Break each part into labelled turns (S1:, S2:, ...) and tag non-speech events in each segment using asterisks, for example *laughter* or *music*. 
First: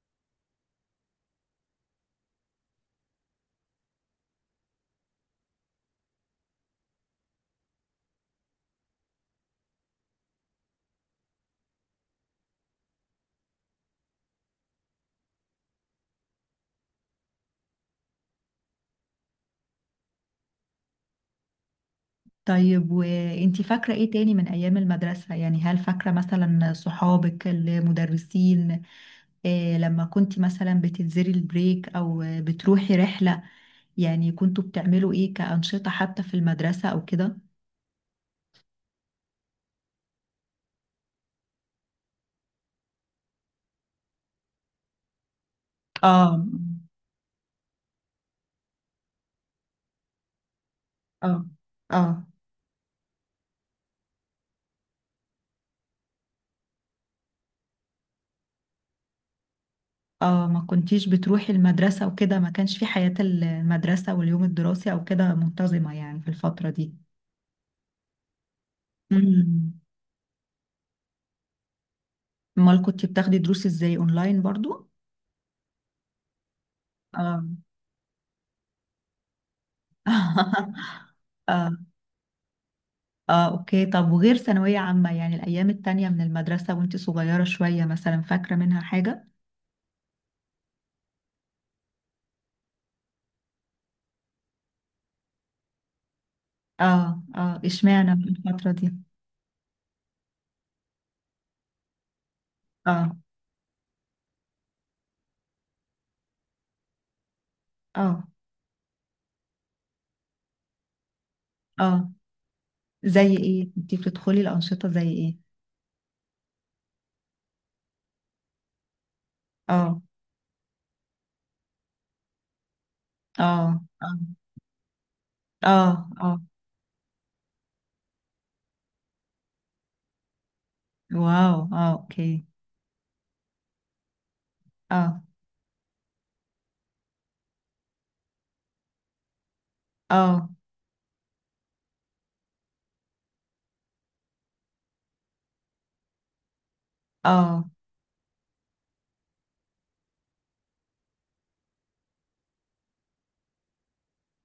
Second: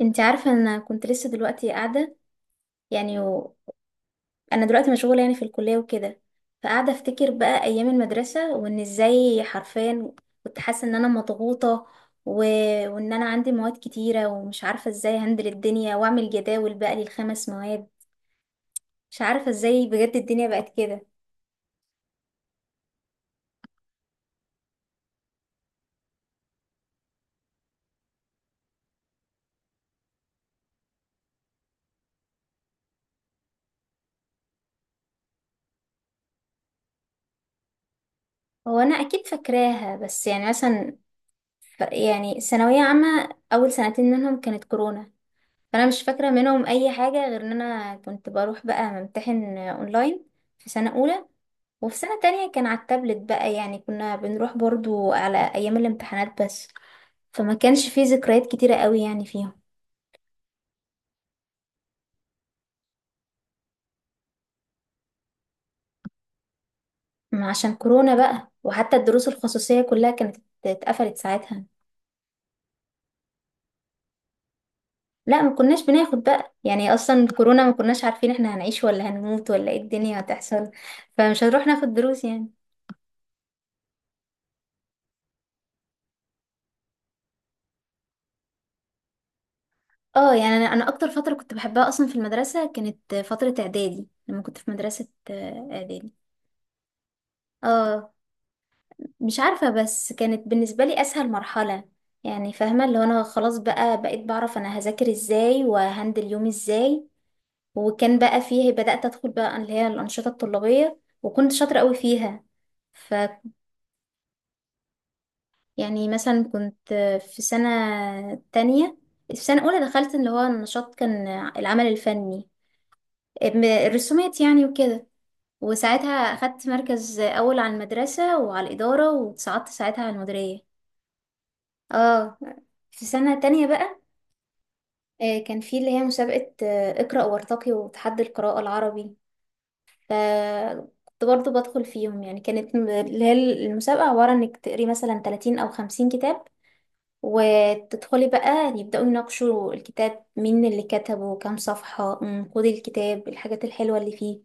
S1: انت عارفة انا كنت لسه دلوقتي قاعدة يعني انا دلوقتي مشغولة يعني في الكلية وكده، فقاعدة افتكر بقى ايام المدرسة، وان ازاي حرفيا كنت حاسة ان انا مضغوطة و... وان انا عندي مواد كتيرة ومش عارفة ازاي هندل الدنيا واعمل جداول بقى للخمس مواد. مش عارفة ازاي بجد الدنيا بقت كده.
S2: طيب، وانتي فاكرة ايه تاني من ايام المدرسة؟ هل فاكرة مثلا صحابك المدرسين؟ إيه لما كنتي مثلا بتنزلي البريك او بتروحي رحلة؟ يعني كنتوا بتعملوا ايه كأنشطة حتى في المدرسة او كده؟
S1: هو انا اكيد فاكراها، بس يعني مثلا يعني ثانوية عامة اول سنتين منهم كانت كورونا، فانا مش فاكره
S2: اه،
S1: منهم اي حاجه غير ان انا كنت بروح بقى ممتحن اونلاين في سنه اولى،
S2: اه،
S1: وفي سنه
S2: اه،
S1: تانية كان على التابلت بقى، يعني كنا بنروح برضو على ايام الامتحانات بس. فما كانش فيه ذكريات كتيره قوي يعني فيهم.
S2: اه. ما كنتيش بتروحي المدرسة وكده؟ ما كانش في حياة المدرسة واليوم الدراسي او كده منتظمة يعني في الفترة دي؟
S1: ما عشان كورونا بقى، وحتى الدروس
S2: امم.
S1: الخصوصيه كلها كانت اتقفلت ساعتها.
S2: امال كنتي بتاخدي دروس ازاي اونلاين برضو؟
S1: لا، ما كناش بناخد بقى، يعني اصلا
S2: اه.
S1: كورونا ما كناش عارفين احنا هنعيش ولا هنموت ولا ايه الدنيا هتحصل،
S2: *laughs*
S1: فمش هنروح
S2: اه،
S1: ناخد دروس يعني.
S2: اه، اوكي. طب وغير ثانوية عامة، يعني الأيام التانية من المدرسة وانت صغيرة شوية، مثلا فاكرة منها حاجة؟
S1: اه، يعني انا اكتر فتره كنت بحبها اصلا في المدرسه كانت فتره اعدادي، لما كنت في مدرسه اعدادي.
S2: اه، اه،
S1: اه،
S2: اشمعنى في الفترة دي؟
S1: مش عارفه، بس كانت بالنسبه لي اسهل مرحله، يعني فاهمه اللي هو
S2: اه،
S1: انا خلاص بقى بقيت بعرف انا هذاكر ازاي وهندل يومي ازاي. وكان
S2: اه،
S1: بقى فيه، بدات ادخل بقى اللي هي الانشطه الطلابيه وكنت شاطره قوي
S2: اه.
S1: فيها. ف
S2: زي ايه؟ انت بتدخلي الأنشطة زي ايه؟
S1: يعني مثلا كنت في سنه تانية في سنه اولى
S2: اه،
S1: دخلت اللي هو النشاط، كان العمل الفني،
S2: اه، اه،
S1: الرسومات يعني وكده،
S2: اه،
S1: وساعتها
S2: اه.
S1: أخدت مركز أول على المدرسة وعلى الإدارة، واتصعدت ساعتها على المديرية.
S2: واو، اه، اوكي.
S1: اه، في سنة تانية بقى
S2: اه،
S1: كان في اللي هي مسابقة اقرأ وارتقي، وتحدي القراءة العربي،
S2: اه،
S1: فكنت برضو بدخل فيهم، يعني كانت اللي هي المسابقة عبارة إنك تقري مثلا 30 أو 50 كتاب،
S2: اه،
S1: وتدخلي بقى يبدأوا يناقشوا الكتاب، مين اللي كتبه، كام صفحة، نقود الكتاب، الحاجات الحلوة اللي فيه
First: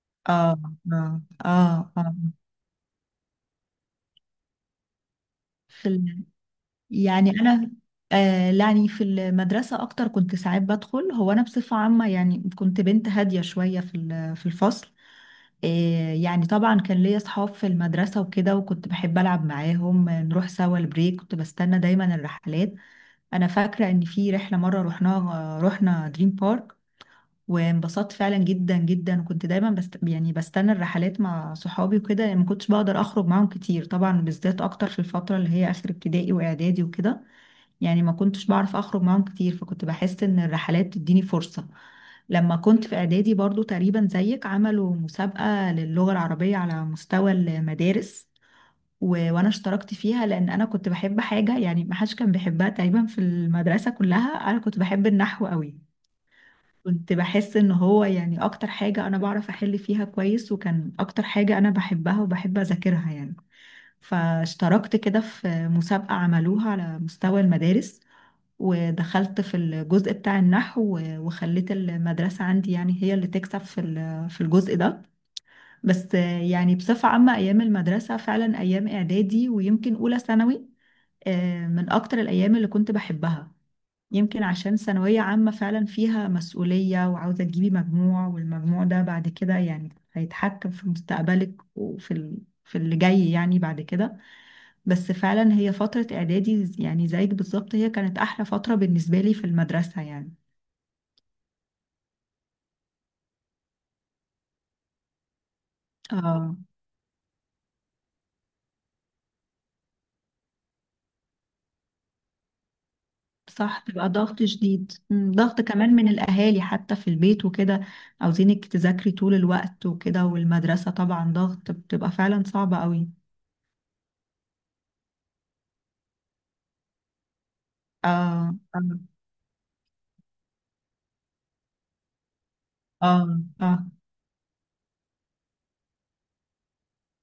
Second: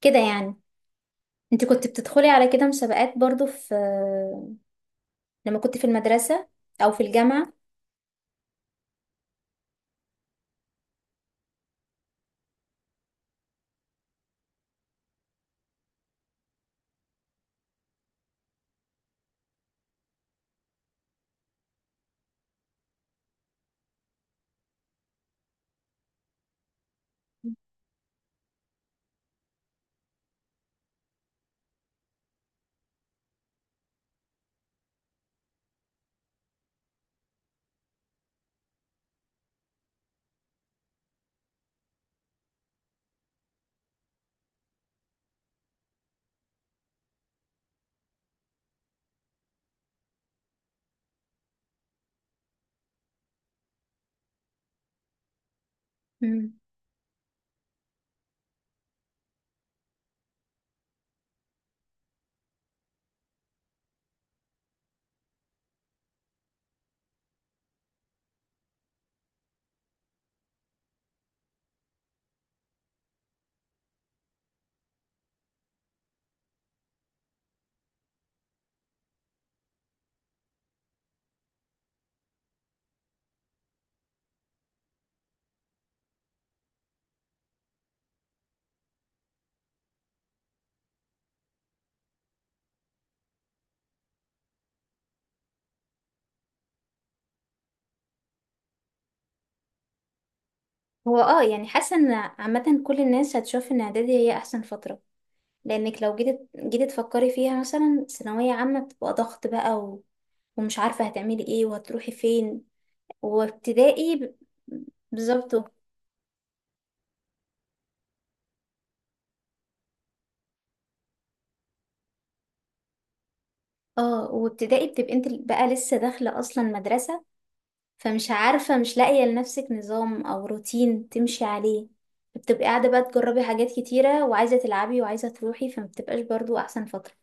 S1: كده يعني.
S2: اه، اه،
S1: انت كنت
S2: اه، اه.
S1: بتدخلي على كده مسابقات برضو لما كنت في
S2: في ال-
S1: المدرسة أو في
S2: يعني
S1: الجامعة؟
S2: انا، آه، يعني في المدرسه اكتر كنت ساعات بدخل. هو انا بصفه عامه يعني كنت بنت هاديه شويه في الفصل. آه، يعني طبعا كان ليا اصحاب في المدرسه وكده، وكنت بحب العب معاهم. آه، نروح سوا البريك، كنت بستنى دايما الرحلات. انا فاكره ان في رحله مره رحناها، رحنا دريم بارك وانبسطت فعلا جدا جدا. وكنت دايما بستنى الرحلات مع صحابي وكده، لأن ما كنتش بقدر اخرج معاهم كتير، طبعا بالذات اكتر في الفتره اللي هي اخر ابتدائي واعدادي وكده. يعني ما كنتش بعرف اخرج معاهم كتير، فكنت بحس ان الرحلات بتديني فرصة. لما كنت في اعدادي برضو تقريبا زيك، عملوا مسابقة للغة العربية على مستوى المدارس، و... وانا اشتركت فيها، لان انا كنت بحب حاجة يعني ما حدش كان بيحبها تقريبا في المدرسة كلها. انا كنت بحب النحو قوي،
S1: مم.
S2: كنت بحس ان هو يعني اكتر حاجة انا بعرف احل فيها كويس، وكان اكتر حاجة انا بحبها وبحب اذاكرها يعني. فاشتركت كده في مسابقة عملوها على مستوى المدارس، ودخلت في الجزء بتاع النحو وخليت المدرسة عندي يعني هي اللي تكسب في الجزء ده. بس آه، يعني بصفة عامة أيام المدرسة فعلا أيام إعدادي ويمكن أولى ثانوي، آه، من أكتر الأيام اللي كنت بحبها. يمكن عشان ثانوية عامة فعلا فيها مسؤولية، وعاوزة تجيبي مجموع، والمجموع ده بعد كده يعني هيتحكم في مستقبلك في اللي جاي يعني بعد كده. بس فعلا هي فترة إعدادي يعني زيك بالظبط، هي كانت أحلى فترة بالنسبة لي في المدرسة يعني.
S1: هو يعني حاسة ان عامة كل الناس هتشوف ان اعدادي هي احسن فترة، لانك لو جيت
S2: اه،
S1: جيت تفكري فيها، مثلا ثانوية عامة بتبقى ضغط بقى ومش عارفة هتعملي ايه وهتروحي فين،
S2: صح، بيبقى
S1: وابتدائي
S2: ضغط شديد. مم، ضغط
S1: بالظبط.
S2: كمان من الأهالي حتى في البيت وكده، عاوزينك تذاكري طول الوقت وكده. والمدرسة طبعا ضغط، بتبقى فعلا صعبة قوي.
S1: اه، وابتدائي بتبقي انت بقى لسه داخلة اصلا مدرسة، فمش
S2: اه،
S1: عارفة،
S2: اه،
S1: مش لاقية لنفسك نظام او روتين تمشي عليه، بتبقي قاعدة بقى
S2: اه،
S1: تجربي حاجات
S2: آه.
S1: كتيرة وعايزة تلعبي وعايزة تروحي، فمبتبقاش برضو احسن فترة.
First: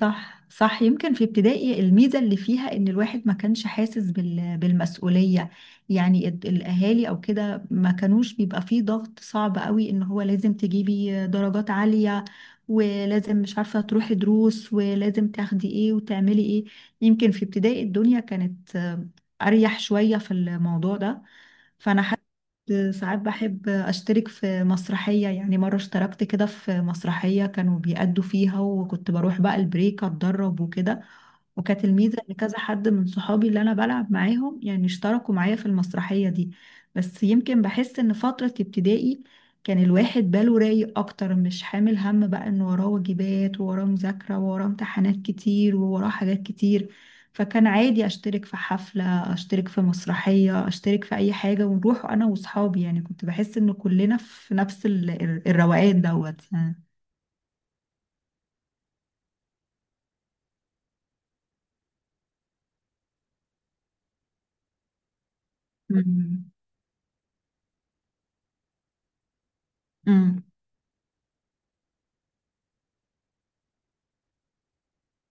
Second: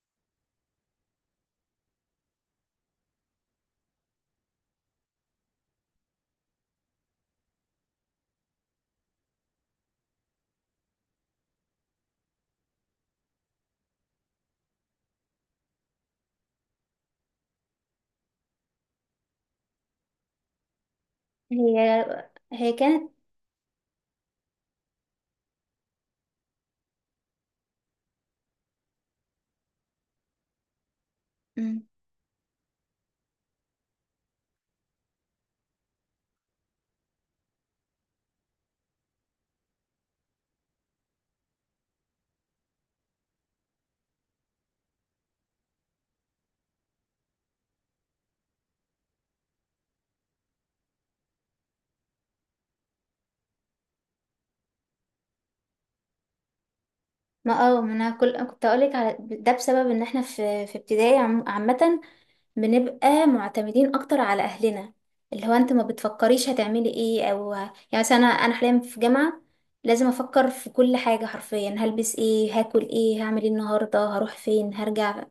S2: صح، صح. يمكن في ابتدائي الميزة اللي فيها ان الواحد ما كانش حاسس بالمسؤولية. يعني الاهالي او كده ما كانوش بيبقى فيه ضغط صعب قوي ان هو لازم تجيبي درجات عالية، ولازم مش عارفة تروحي دروس، ولازم تاخدي ايه وتعملي ايه. يمكن في ابتدائي الدنيا كانت آه، اريح شوية في الموضوع ده.
S1: هي
S2: فانا
S1: هي كانت.
S2: ساعات بحب أشترك في مسرحية. يعني مرة اشتركت كده في مسرحية كانوا بيأدوا فيها، وكنت بروح بقى البريك أتدرب وكده.
S1: مم.
S2: وكانت الميزة إن كذا حد من صحابي اللي أنا بلعب معاهم يعني اشتركوا معايا في المسرحية دي. بس يمكن بحس إن فترة ابتدائي كان الواحد باله رايق أكتر، مش حامل هم بقى إن وراه واجبات، ووراه مذاكرة، ووراه امتحانات كتير، ووراه حاجات كتير. فكان عادي أشترك في حفلة، اشترك في مسرحية، اشترك في اي حاجة، ونروح انا واصحابي. يعني كنت بحس ان كلنا في نفس الروقان دوت يعني.
S1: ما اه ما انا كنت اقولك على ده بسبب ان احنا في ابتدائي عامة بنبقى معتمدين اكتر على اهلنا، اللي هو انت ما بتفكريش
S2: امم،
S1: هتعملي ايه او يعني مثلا انا حاليا في جامعة لازم
S2: امم.
S1: افكر في كل حاجة حرفيا، هلبس ايه، هاكل ايه، هعمل ايه النهاردة، هروح فين، هرجع.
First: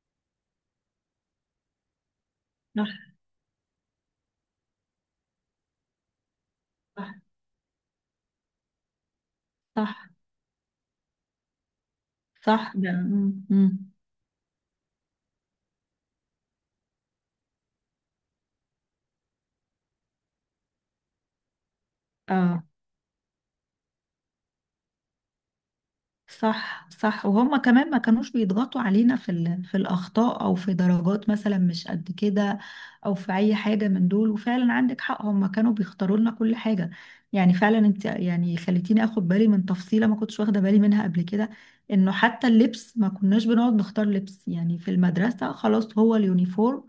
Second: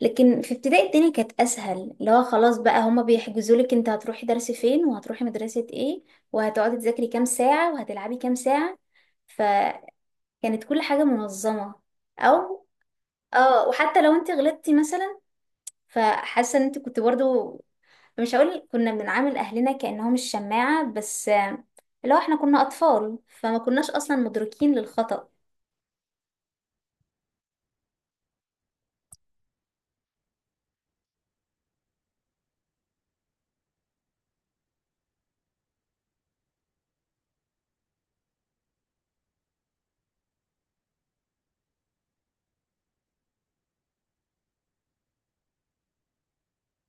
S1: لكن في ابتدائي الدنيا كانت اسهل، اللي هو خلاص بقى، هما
S2: صح،
S1: بيحجزوا لك انت هتروحي درس فين وهتروحي مدرسة ايه، وهتقعدي تذاكري
S2: صح،
S1: كام ساعة وهتلعبي كام ساعة. فكانت
S2: صح،
S1: كل حاجة منظمة. او
S2: صح ده.
S1: اه
S2: امم،
S1: وحتى لو انت غلطتي مثلا، فحاسة ان انت كنت برضو، مش هقول كنا بنعامل اهلنا كأنهم الشماعة، بس لو احنا كنا
S2: اه،
S1: اطفال فما كناش اصلا مدركين للخطأ.
S2: صح، صح. وهم كمان ما كانوش بيضغطوا علينا في الأخطاء أو في درجات مثلا مش قد كده، أو في أي حاجة من دول. وفعلا عندك حق، هم كانوا بيختاروا لنا كل حاجة. يعني فعلا انت يعني خليتيني اخد بالي من تفصيلة ما كنتش واخدة بالي منها قبل كده. انه حتى اللبس ما كناش بنقعد نختار لبس، يعني في المدرسة خلاص هو اليونيفورم.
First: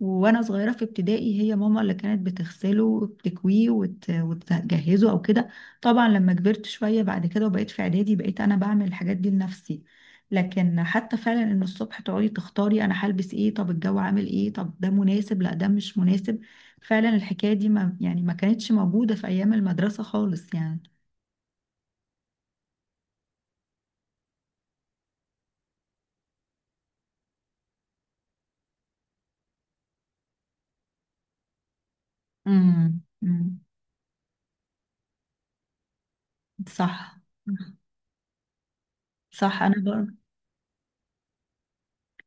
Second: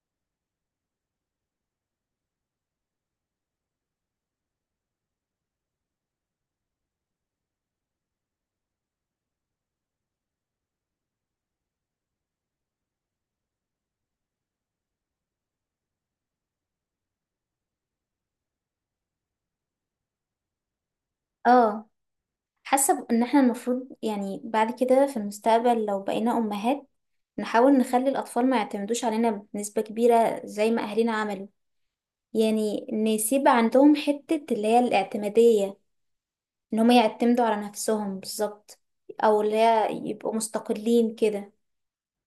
S2: وانا صغيرة في ابتدائي هي ماما اللي كانت بتغسله وبتكويه وتجهزه او كده. طبعا لما كبرت شوية بعد كده وبقيت في إعدادي، بقيت أنا بعمل الحاجات دي لنفسي. لكن حتى فعلا إن الصبح تقعدي تختاري أنا هلبس إيه، طب الجو عامل إيه، طب ده مناسب لا ده مش مناسب، فعلا الحكاية دي ما يعني ما كانتش موجودة في أيام المدرسة خالص يعني.
S1: اه، حاسة ان احنا المفروض يعني بعد كده في المستقبل لو بقينا امهات، نحاول نخلي الاطفال ما يعتمدوش علينا بنسبة كبيرة زي ما اهلنا عملوا، يعني
S2: امم.
S1: نسيب
S2: مم.
S1: عندهم حتة اللي هي الاعتمادية، ان هم
S2: صح،
S1: يعتمدوا على نفسهم بالظبط، او اللي
S2: صح.
S1: هي يبقوا مستقلين كده.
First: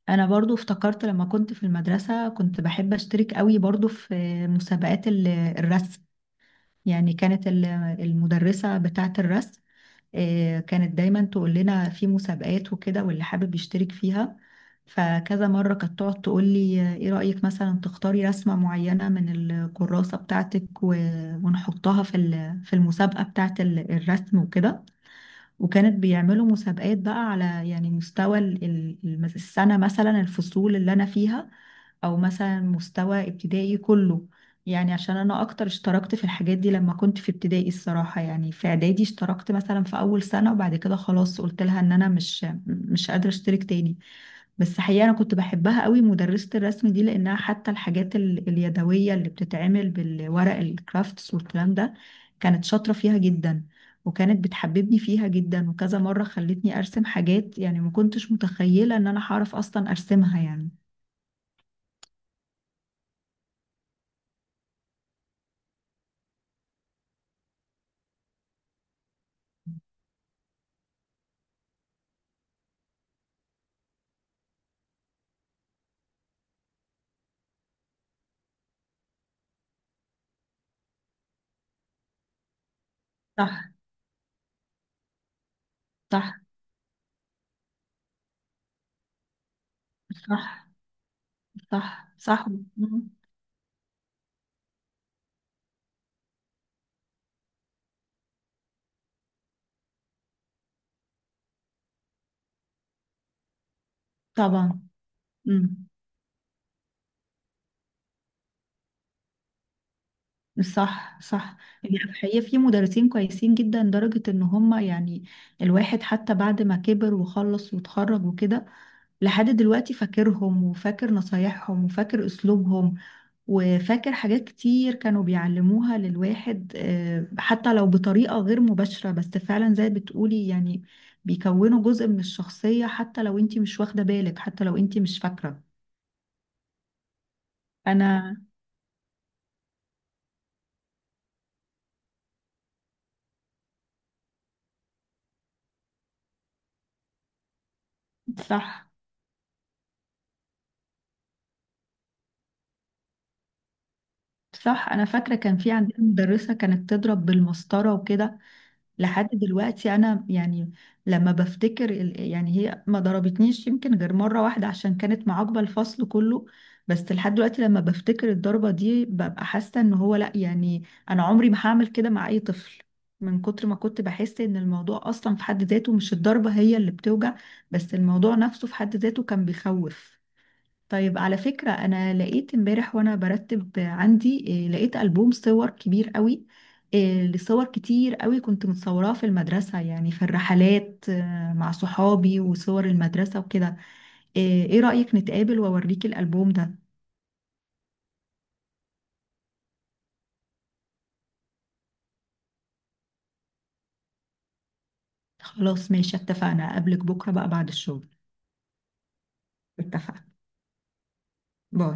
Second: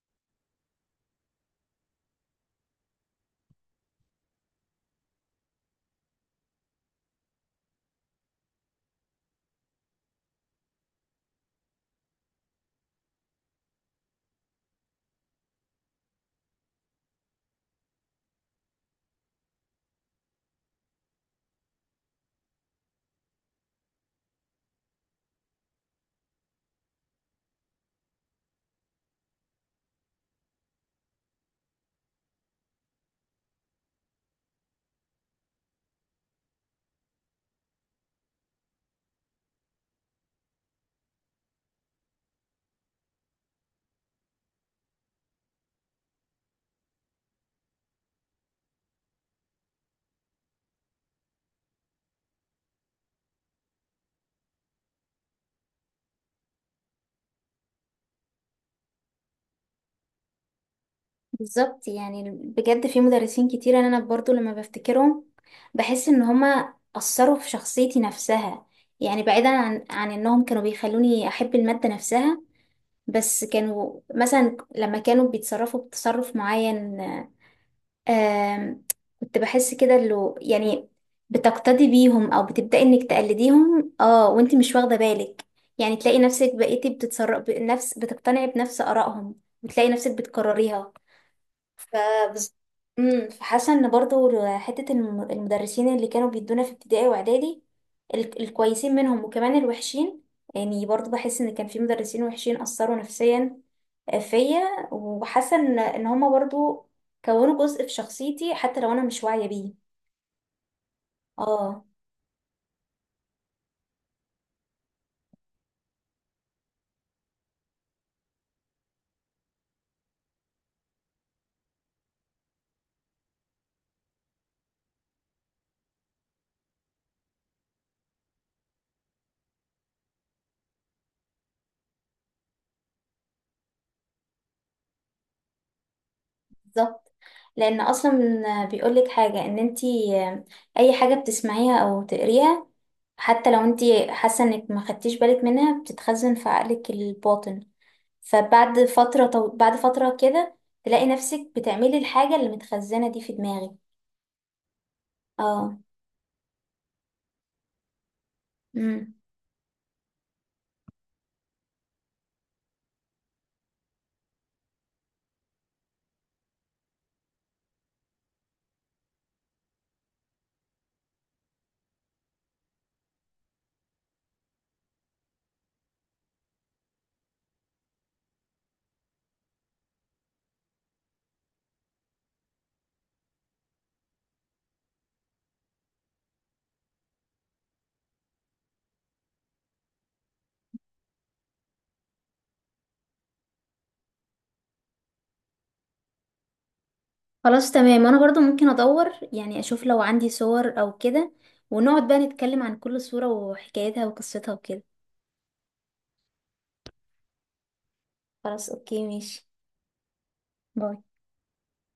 S2: انا برضو افتكرت لما كنت في المدرسه كنت بحب اشترك قوي برضو في مسابقات الرسم. يعني كانت المدرسه بتاعه الرسم، آه، كانت دايما تقول لنا في مسابقات وكده واللي حابب يشترك فيها. فكذا مرة كانت تقعد تقول لي، آه، ايه رأيك مثلا تختاري رسمة معينة من الكراسة بتاعتك ونحطها في المسابقة بتاعت الرسم وكده. وكانت بيعملوا مسابقات بقى على يعني مستوى السنة، مثلا الفصول اللي أنا فيها، او مثلا مستوى ابتدائي كله. يعني عشان انا اكتر اشتركت في الحاجات دي لما كنت في ابتدائي، الصراحة يعني في اعدادي اشتركت مثلا في اول سنة وبعد كده خلاص قلت لها ان انا مش قادرة اشترك تاني. بس حقيقة انا كنت بحبها قوي مدرسة الرسم دي، لانها حتى الحاجات اليدوية اللي بتتعمل بالورق، الكرافتس والكلام ده، كانت شاطرة فيها جدا. وكانت بتحببني فيها جدا، وكذا مرة خلتني ارسم حاجات يعني ما كنتش متخيلة ان انا هعرف اصلا ارسمها يعني.
S1: بالظبط، يعني بجد في مدرسين كتير انا برضو لما بفتكرهم بحس ان هما اثروا في شخصيتي نفسها، يعني بعيدا عن انهم كانوا بيخلوني احب المادة نفسها، بس كانوا مثلا لما كانوا بيتصرفوا بتصرف معين، آم، كنت بحس كده اللي يعني بتقتدي بيهم او بتبدأي انك
S2: صح،
S1: تقلديهم وانتي مش واخده بالك، يعني تلاقي
S2: صح،
S1: نفسك بقيتي بتتصرف بنفس، بتقتنعي بنفس آرائهم، وتلاقي نفسك
S2: صح،
S1: بتكرريها. ف
S2: صح، صح. مم.
S1: فحاسه ان برضو حته المدرسين اللي كانوا بيدونا في ابتدائي واعدادي، الكويسين منهم وكمان الوحشين، يعني برضو بحس ان كان في مدرسين وحشين اثروا نفسيا
S2: طبعا.
S1: فيا، وحاسه ان
S2: مم.
S1: ان هما برضو كونوا جزء في شخصيتي حتى لو انا مش واعيه بيه.
S2: صح، صح.
S1: اه،
S2: يعني الحقيقة في مدرسين كويسين جدا لدرجة ان هم يعني الواحد حتى بعد ما كبر وخلص واتخرج وكده، لحد دلوقتي فاكرهم، وفاكر نصايحهم، وفاكر اسلوبهم، وفاكر حاجات كتير كانوا بيعلموها للواحد، آه، حتى لو بطريقة غير مباشرة. بس فعلا زي بتقولي يعني، بيكونوا جزء من الشخصية حتى لو انتي مش واخدة بالك، حتى لو انتي مش فاكرة.
S1: بالظبط. لان
S2: انا
S1: اصلا بيقولك حاجه، ان انتي اي حاجه بتسمعيها او تقريها حتى لو انتي حاسه انك ما خدتيش بالك منها، بتتخزن في عقلك الباطن.
S2: صح،
S1: بعد فترة كده تلاقي نفسك بتعملي الحاجة اللي متخزنة دي في دماغك.
S2: صح. انا فاكره كان في
S1: اه،
S2: عندنا مدرسه كانت تضرب بالمسطره وكده.
S1: امم
S2: لحد دلوقتي انا يعني لما بفتكر يعني هي ما ضربتنيش يمكن غير مره واحده عشان كانت معاقبه الفصل كله. بس لحد دلوقتي لما بفتكر الضربه دي ببقى حاسه ان هو لا يعني، انا عمري ما هعمل كده مع اي طفل. من كتر ما كنت بحس ان الموضوع اصلا في حد ذاته، مش الضربه هي اللي بتوجع، بس الموضوع نفسه في حد ذاته كان بيخوف. طيب على فكرة، أنا لقيت امبارح وأنا برتب عندي، إيه، لقيت ألبوم صور كبير قوي. إيه، لصور كتير قوي كنت متصوراه في المدرسة، يعني في الرحلات، آه، مع صحابي وصور المدرسة وكده. إيه، إيه رأيك نتقابل وأوريك الألبوم ده؟
S1: خلاص تمام، انا برضو ممكن ادور يعني اشوف لو عندي صور او كده، ونقعد بقى نتكلم عن كل صورة وحكايتها وقصتها وكده.
S2: خلاص، ماشي، اتفقنا، أقابلك بكرة بقى بعد الشغل.
S1: خلاص، اوكي، ماشي.
S2: اتفقنا.
S1: باي.
S2: باي.